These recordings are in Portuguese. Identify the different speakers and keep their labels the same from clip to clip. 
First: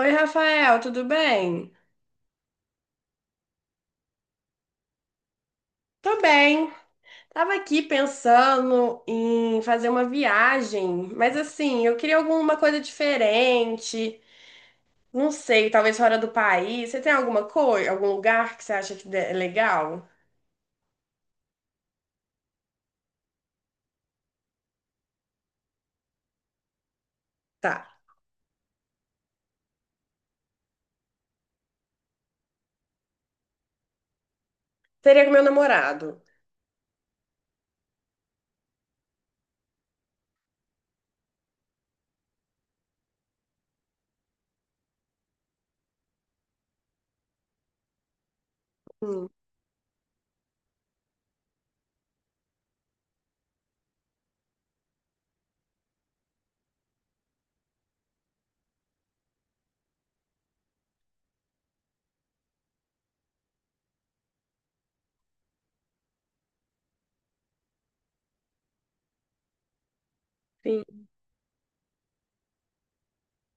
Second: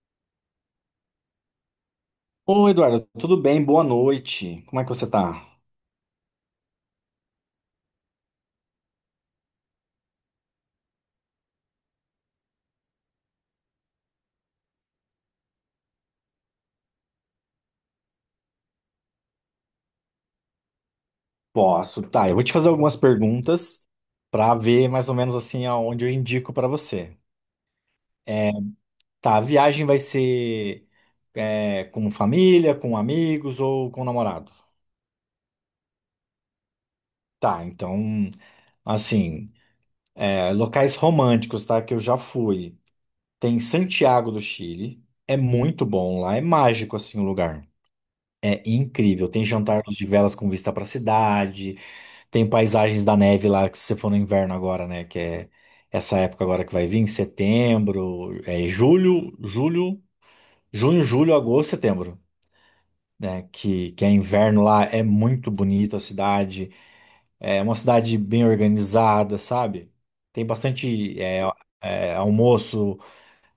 Speaker 1: Oi, Rafael, tudo bem?
Speaker 2: Ô, Eduardo, tudo bem? Boa noite. Como é que você tá?
Speaker 1: Tô bem. Tava aqui pensando em fazer uma viagem, mas assim, eu queria alguma coisa diferente. Não sei, talvez fora do país. Você tem alguma coisa, algum lugar que você acha que é legal?
Speaker 2: Posso, tá. Eu vou te fazer algumas perguntas pra ver mais ou menos assim aonde eu indico pra você.
Speaker 1: Tá.
Speaker 2: É, Tá, a viagem vai ser com família, com amigos ou com namorado?
Speaker 1: Seria com meu namorado.
Speaker 2: Tá, então, assim, locais românticos, tá? Que eu já fui. Tem Santiago do Chile. É muito bom lá, é mágico assim o lugar. É
Speaker 1: Hum.
Speaker 2: incrível. Tem jantares de velas com vista pra cidade. Tem paisagens da neve lá, que se você for no inverno agora, né? Que é essa época agora que vai vir, em setembro, é julho, julho, junho, julho, agosto, setembro, né? Que é inverno lá, é muito bonito a cidade, é uma cidade bem organizada, sabe? Tem
Speaker 1: Sim.
Speaker 2: bastante almoço,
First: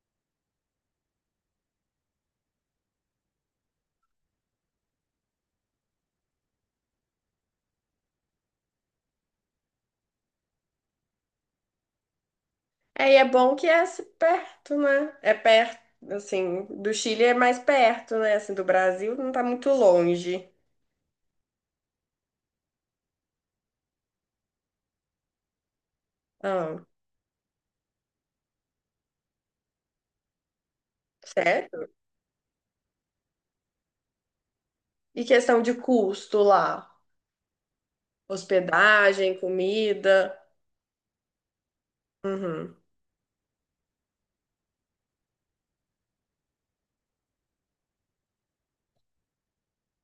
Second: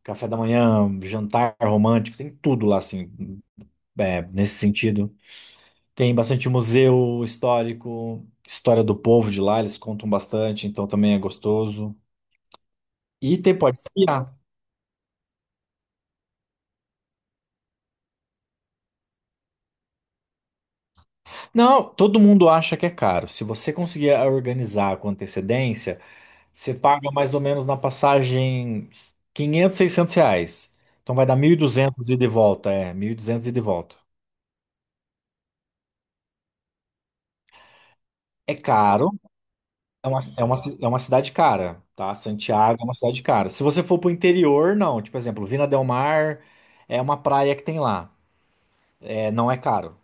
Speaker 2: café da manhã, jantar romântico, tem tudo lá, assim, nesse sentido. Tem bastante museu histórico, história do povo de lá, eles contam bastante, então também é gostoso.
Speaker 1: É, e é
Speaker 2: E
Speaker 1: bom
Speaker 2: tem,
Speaker 1: que
Speaker 2: pode
Speaker 1: é assim,
Speaker 2: esquiar.
Speaker 1: perto, né? É perto, assim, do Chile é mais perto, né? Assim, do Brasil não tá muito longe.
Speaker 2: Não, todo mundo acha que é caro. Se você conseguir organizar com antecedência, você
Speaker 1: Ah,
Speaker 2: paga mais ou menos na passagem 500, 600 reais. Então vai dar
Speaker 1: certo?
Speaker 2: 1.200 ida e de volta, 1.200 ida e de volta.
Speaker 1: E questão de custo lá?
Speaker 2: É caro,
Speaker 1: Hospedagem, comida.
Speaker 2: é uma cidade cara, tá?
Speaker 1: Uhum.
Speaker 2: Santiago é uma cidade cara. Se você for pro interior, não. Tipo, exemplo, Vina del Mar é uma praia que tem lá. Não é caro,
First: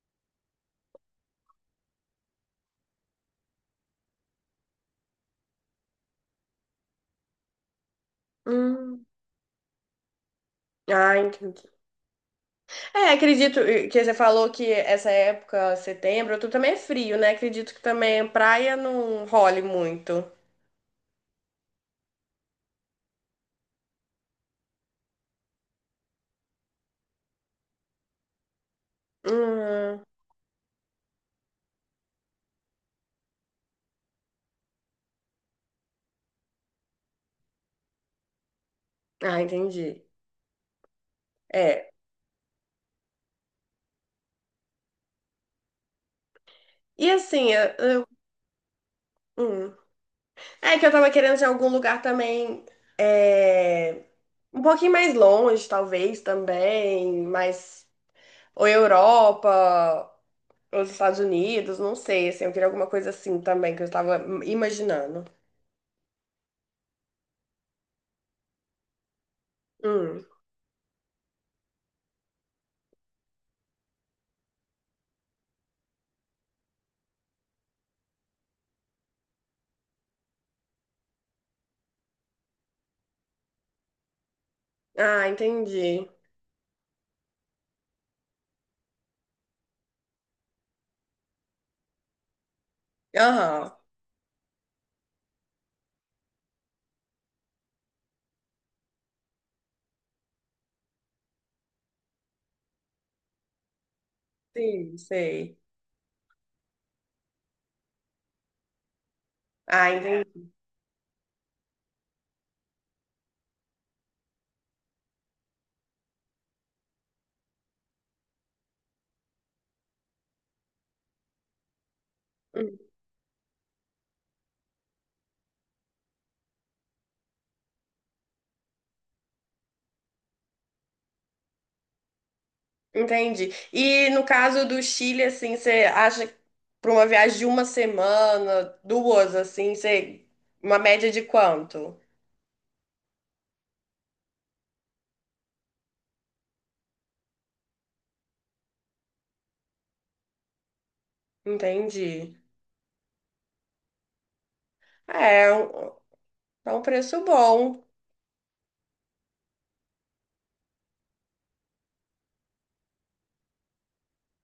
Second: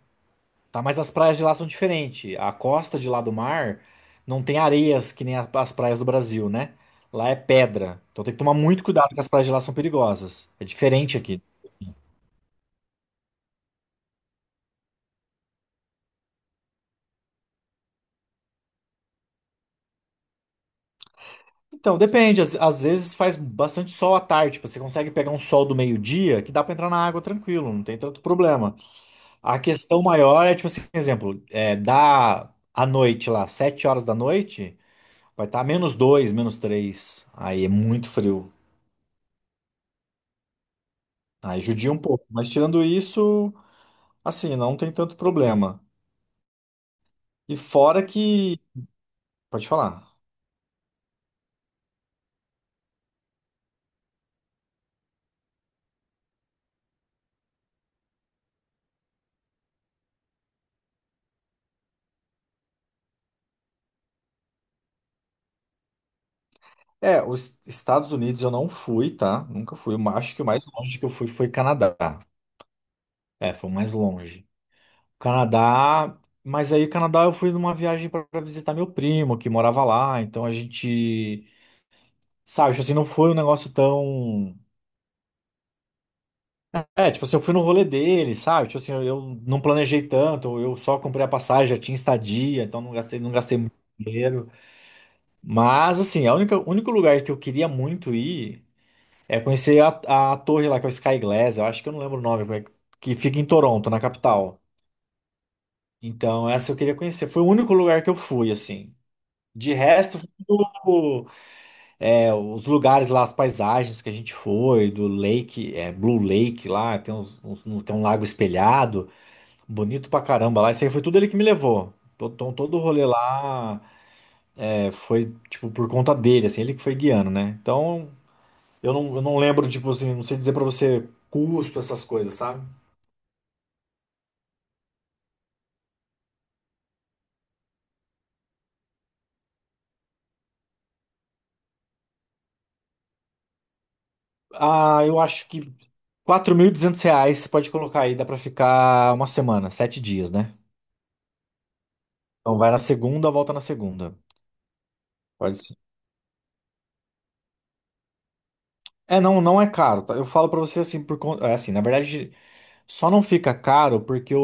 Speaker 2: tá? Mas as praias de lá são diferentes. A costa de lá do mar não tem areias que nem as praias do Brasil, né? Lá é pedra. Então tem que tomar muito
Speaker 1: Hum.
Speaker 2: cuidado que as praias de lá são perigosas. É
Speaker 1: Ah,
Speaker 2: diferente aqui.
Speaker 1: entendi. É, acredito que você falou que essa época, setembro, outubro também é frio, né? Acredito que também praia não role muito.
Speaker 2: Então, depende. Às vezes faz bastante sol à tarde. Tipo, você consegue pegar um sol do meio-dia que dá pra entrar na água tranquilo, não tem tanto problema. A questão
Speaker 1: Hum.
Speaker 2: maior é, tipo assim, exemplo, dá à noite lá, 7 horas da noite, vai estar menos dois, menos três. Aí é muito frio.
Speaker 1: Ah, entendi.
Speaker 2: Aí
Speaker 1: É.
Speaker 2: judia um pouco. Mas tirando isso, assim, não tem tanto problema.
Speaker 1: E assim,
Speaker 2: E fora que. Pode
Speaker 1: hum.
Speaker 2: falar.
Speaker 1: É que eu tava querendo de algum lugar também é, um pouquinho mais longe, talvez, também, mas ou Europa, ou dos Estados Unidos, não sei, assim, eu queria alguma coisa assim também, que eu estava imaginando.
Speaker 2: É, os Estados Unidos eu não fui, tá? Nunca fui. Eu
Speaker 1: Hum.
Speaker 2: acho que o mais longe que eu fui foi Canadá. É, foi o mais longe. Canadá. Mas aí, Canadá, eu fui numa viagem para visitar meu primo, que morava lá. Então a gente. Sabe, tipo assim, não foi um negócio tão.
Speaker 1: Ah, entendi.
Speaker 2: É, tipo assim, eu fui no rolê dele, sabe? Tipo assim, eu não planejei tanto, eu só comprei a passagem, já tinha estadia, então não gastei,
Speaker 1: Aham,
Speaker 2: muito dinheiro. Mas, assim, a única, o único lugar que eu queria muito ir é conhecer a torre lá, que é o Sky Glass, eu acho que eu não lembro o nome, mas que fica em Toronto, na capital.
Speaker 1: sim, sei.
Speaker 2: Então, essa eu queria conhecer. Foi o único lugar que eu fui, assim. De
Speaker 1: Ah,
Speaker 2: resto, foi
Speaker 1: entendi.
Speaker 2: tudo, os lugares lá, as paisagens que a gente foi, do Lake, é, Blue Lake lá, tem um lago espelhado, bonito pra caramba lá. Isso aí foi tudo ele que me levou. Então, todo
Speaker 1: Hum.
Speaker 2: o rolê lá foi, tipo, por conta dele, assim, ele que foi guiando, né? Então. Eu não lembro, tipo assim, não sei dizer pra você custo, essas coisas, sabe?
Speaker 1: Entendi. E no caso do Chile, assim, você acha para uma viagem de uma semana, duas, assim, você... uma média de quanto?
Speaker 2: Ah, eu acho que 4.200 reais você pode colocar aí, dá pra ficar uma semana, 7 dias, né?
Speaker 1: Entendi.
Speaker 2: Então vai na segunda, volta na segunda.
Speaker 1: É, é
Speaker 2: Pode ser.
Speaker 1: um é um preço bom.
Speaker 2: Não, não é caro, tá? Eu falo pra você assim, por conta. É assim, na verdade, só não fica caro porque o,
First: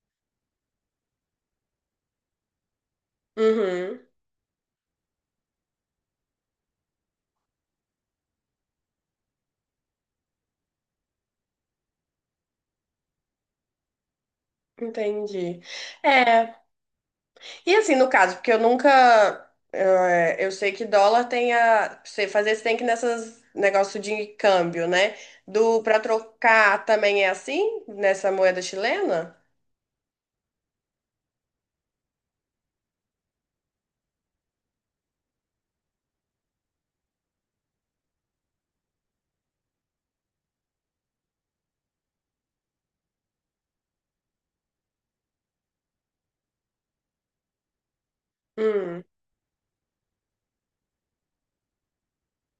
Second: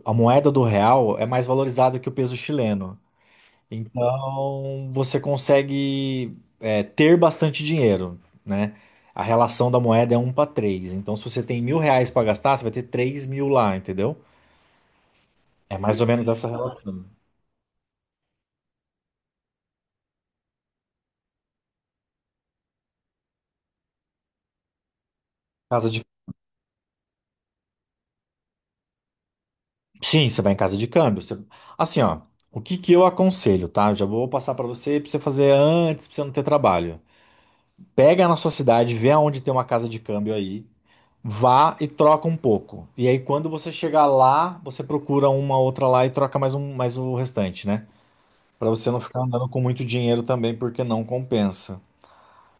Speaker 2: o- a moeda do real é mais valorizada que o peso chileno.
Speaker 1: Uhum,
Speaker 2: Então, você consegue ter bastante dinheiro, né? A relação da moeda é um para 3. Então, se você tem 1.000 reais para gastar, você vai ter 3.000 lá, entendeu?
Speaker 1: entendi.
Speaker 2: É mais ou menos essa
Speaker 1: É.
Speaker 2: relação.
Speaker 1: E assim, no caso, porque eu nunca. Eu sei que dólar tem a. Você fazer, você tem que ir nessas negócio de câmbio, né? Do
Speaker 2: Casa
Speaker 1: para
Speaker 2: de...
Speaker 1: trocar também é assim? Nessa moeda chilena?
Speaker 2: Sim, você vai em casa de câmbio. Você- Assim, ó, o que que eu aconselho, tá? Eu já vou passar para você fazer antes, para você não ter trabalho. Pega na sua cidade, vê aonde tem uma casa de câmbio aí, vá e troca um pouco. E aí, quando você chegar lá, você procura uma outra lá e troca mais um, mais o restante, né? Pra você não
Speaker 1: Hum,
Speaker 2: ficar andando com muito dinheiro também, porque não compensa.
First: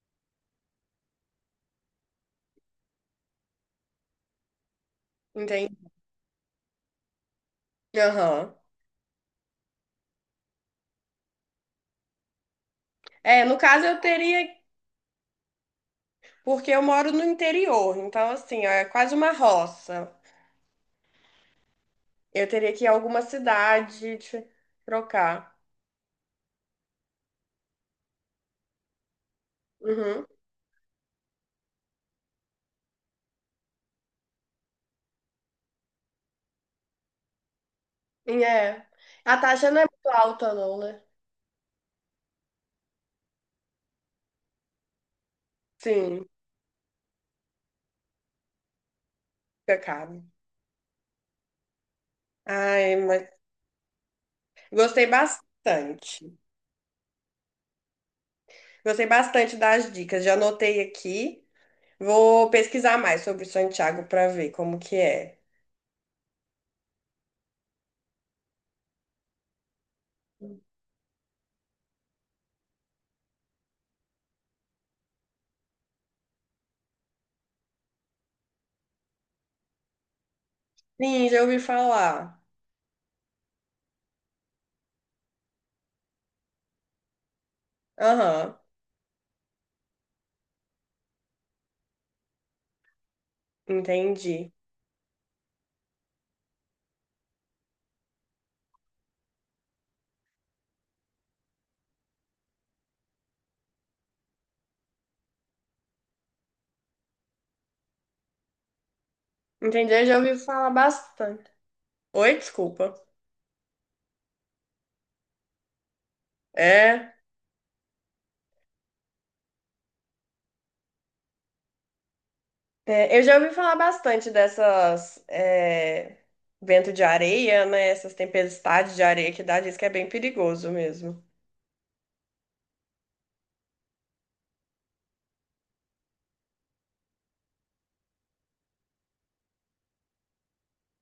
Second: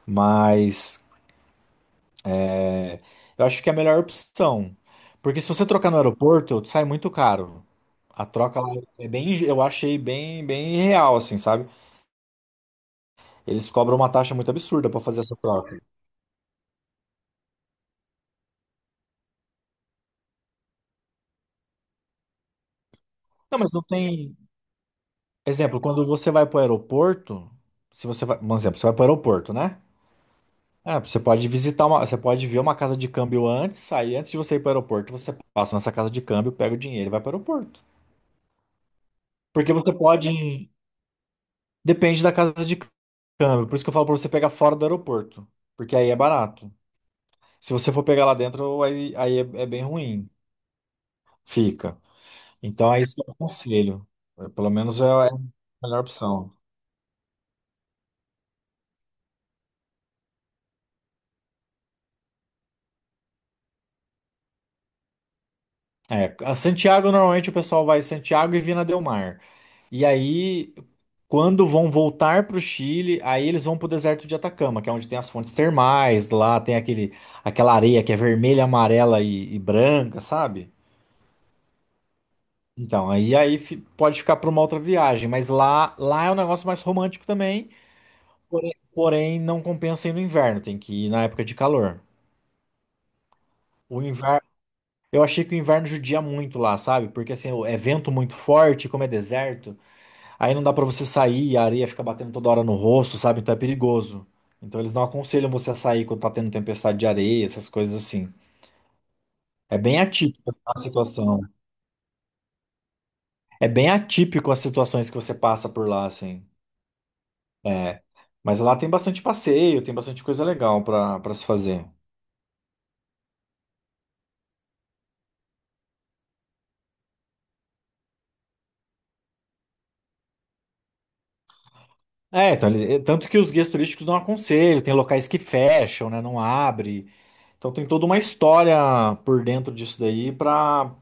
Speaker 2: Mas é, eu acho que é a melhor opção. Porque se você
Speaker 1: entendi.
Speaker 2: trocar no aeroporto, sai muito caro. A
Speaker 1: Aham.
Speaker 2: troca lá é bem, eu achei bem, bem real, assim, sabe?
Speaker 1: É, no
Speaker 2: Eles
Speaker 1: caso
Speaker 2: cobram
Speaker 1: eu
Speaker 2: uma taxa
Speaker 1: teria.
Speaker 2: muito absurda pra fazer essa troca.
Speaker 1: Porque eu moro no interior, então assim, ó, é quase uma roça. Eu teria que ir a alguma
Speaker 2: Não, mas não
Speaker 1: cidade
Speaker 2: tem.
Speaker 1: de- trocar.
Speaker 2: Exemplo, quando você vai para o aeroporto, se você vai, um exemplo, você vai para o aeroporto, né?
Speaker 1: Uhum.
Speaker 2: Ah, você pode visitar uma, você pode ver uma casa de câmbio antes, aí antes de você ir para o aeroporto, você passa nessa casa de câmbio, pega o dinheiro e vai para o aeroporto.
Speaker 1: E É. A taxa
Speaker 2: Porque
Speaker 1: não é
Speaker 2: você
Speaker 1: muito alta,
Speaker 2: pode,
Speaker 1: não, né?
Speaker 2: depende da casa de câmbio, por isso que eu falo para você pegar fora do aeroporto, porque aí é
Speaker 1: Sim,
Speaker 2: barato. Se você for pegar lá dentro, aí é, bem
Speaker 1: pecado.
Speaker 2: ruim, fica. Então
Speaker 1: Ai,
Speaker 2: é isso que eu
Speaker 1: mas.
Speaker 2: aconselho. Pelo menos é
Speaker 1: Gostei
Speaker 2: é a melhor
Speaker 1: bastante.
Speaker 2: opção.
Speaker 1: Gostei bastante das dicas. Já anotei aqui. Vou pesquisar mais sobre Santiago para ver como que é.
Speaker 2: É, a Santiago normalmente o pessoal vai Santiago e Vina del Mar. E aí, quando vão voltar para o Chile, aí eles vão para o deserto de Atacama, que é onde tem as fontes termais, lá tem aquele, aquela areia que é vermelha, amarela e branca, sabe?
Speaker 1: Sim, já ouvi falar.
Speaker 2: Então, pode ficar para uma outra viagem, mas lá é um negócio mais romântico também,
Speaker 1: Aham,
Speaker 2: porém não compensa ir no inverno, tem que ir na época de calor. O inverno,
Speaker 1: entendi.
Speaker 2: eu achei que o inverno judia muito lá, sabe? Porque assim, é vento muito forte, como é deserto. Aí não dá pra você sair, a areia fica batendo toda hora no rosto, sabe? Então é perigoso. Então eles não aconselham você a sair quando tá tendo tempestade de areia, essas coisas assim. É
Speaker 1: Entendi,
Speaker 2: bem
Speaker 1: eu já ouvi
Speaker 2: atípico
Speaker 1: falar
Speaker 2: a situação.
Speaker 1: bastante. Oi, desculpa.
Speaker 2: É bem atípico as situações que você passa por lá, assim.
Speaker 1: É,
Speaker 2: É. Mas lá tem bastante passeio, tem bastante coisa legal pra, pra se fazer.
Speaker 1: eu já ouvi falar bastante dessas vento de areia, né? Essas tempestades de areia que dá, diz que é bem perigoso mesmo.
Speaker 2: É, então, eles- é, tanto que os guias turísticos não aconselham, tem locais que fecham, né? Não abre. Então tem toda uma história por dentro disso daí pra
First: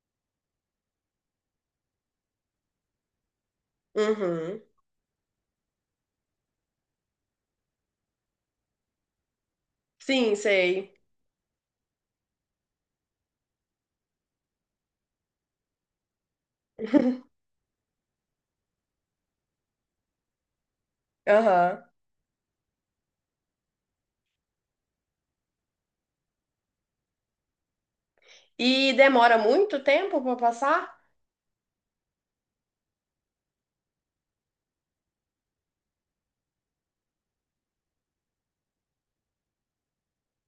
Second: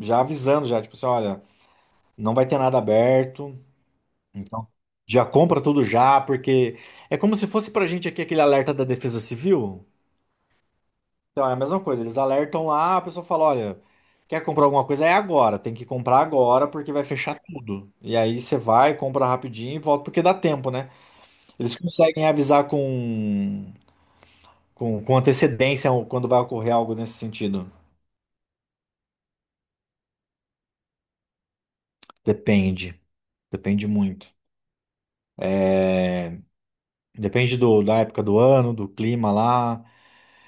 Speaker 2: já avisando, já, tipo assim, olha, não vai ter nada aberto.
Speaker 1: Uhum.
Speaker 2: Então, já compra tudo já, porque é como se fosse pra gente aqui aquele alerta da Defesa Civil.
Speaker 1: Sim, sei.
Speaker 2: Então, é a mesma coisa, eles alertam lá, a pessoa fala, olha, quer comprar alguma coisa? É agora, tem que comprar agora porque vai fechar tudo. E aí você vai, compra rapidinho e volta, porque dá tempo, né? Eles
Speaker 1: Aham.
Speaker 2: conseguem avisar com, com antecedência quando vai ocorrer algo nesse sentido.
Speaker 1: E demora muito tempo pra passar?
Speaker 2: Depende, depende muito. É, Depende do, da época do ano, do clima lá.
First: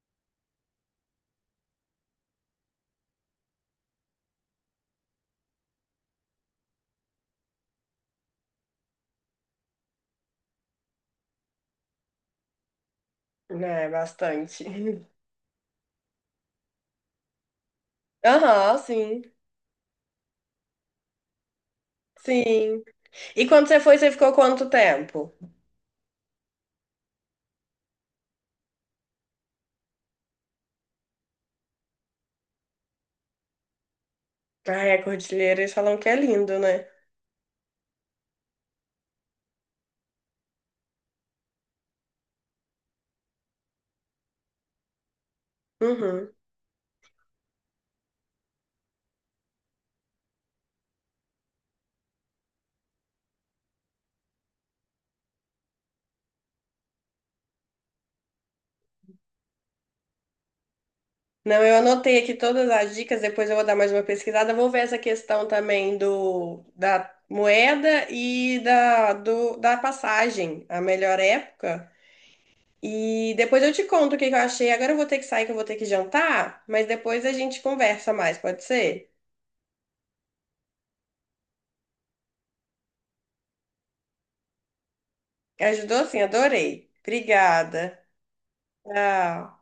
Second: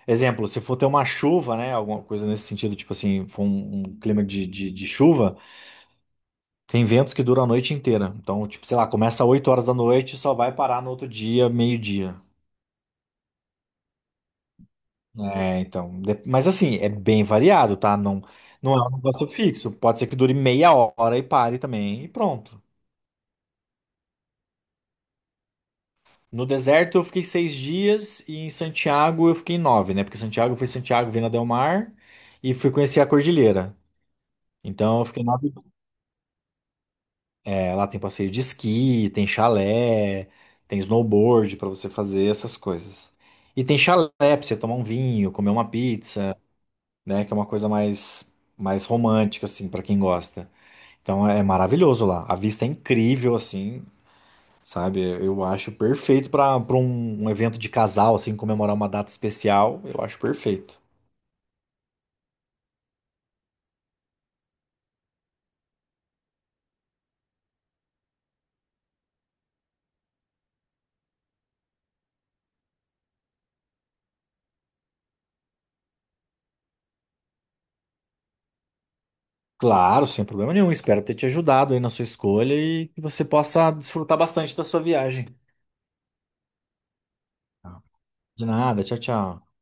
Speaker 2: Exemplo, se for ter uma chuva, né? Alguma coisa nesse sentido, tipo assim, for um clima de chuva, tem ventos que duram a noite inteira. Então, tipo, sei lá, começa 8 horas da noite e só vai parar no outro dia, meio-dia.
Speaker 1: É, bastante.
Speaker 2: É, então. Mas assim, é bem variado, tá? Não, não
Speaker 1: Aham,
Speaker 2: é um
Speaker 1: sim.
Speaker 2: negócio fixo. Pode ser que dure meia hora e pare também, e pronto.
Speaker 1: Sim. E quando você foi, você ficou quanto tempo?
Speaker 2: No deserto eu fiquei 6 dias e em Santiago eu fiquei nove, né? Porque Santiago foi Santiago, Vina del Mar e fui conhecer a cordilheira.
Speaker 1: Ah,
Speaker 2: Então
Speaker 1: a
Speaker 2: eu fiquei nove.
Speaker 1: cordilheira, eles falam que é lindo, né?
Speaker 2: Lá tem passeio de esqui, tem chalé, tem snowboard pra você fazer essas coisas. E tem chalé pra você tomar um vinho, comer uma
Speaker 1: Uhum.
Speaker 2: pizza, né? Que é uma coisa mais, mais romântica, assim, pra quem gosta. Então é maravilhoso lá. A vista é incrível, assim, sabe? Eu acho perfeito pra para um evento de casal, assim, comemorar uma data especial. Eu acho perfeito.
Speaker 1: Não, eu anotei aqui todas as dicas, depois eu vou dar mais uma pesquisada. Vou ver essa questão também do da moeda e da passagem, a melhor época. E depois eu te conto o que que eu achei. Agora eu vou ter que sair, que eu vou ter que jantar, mas depois a gente conversa mais, pode ser?
Speaker 2: Claro, sem problema nenhum. Espero ter te ajudado aí na sua escolha e que você possa desfrutar bastante da sua viagem.
Speaker 1: Ajudou sim, adorei.
Speaker 2: Tá.
Speaker 1: Obrigada.
Speaker 2: De nada, tchau, tchau.
Speaker 1: Tchau.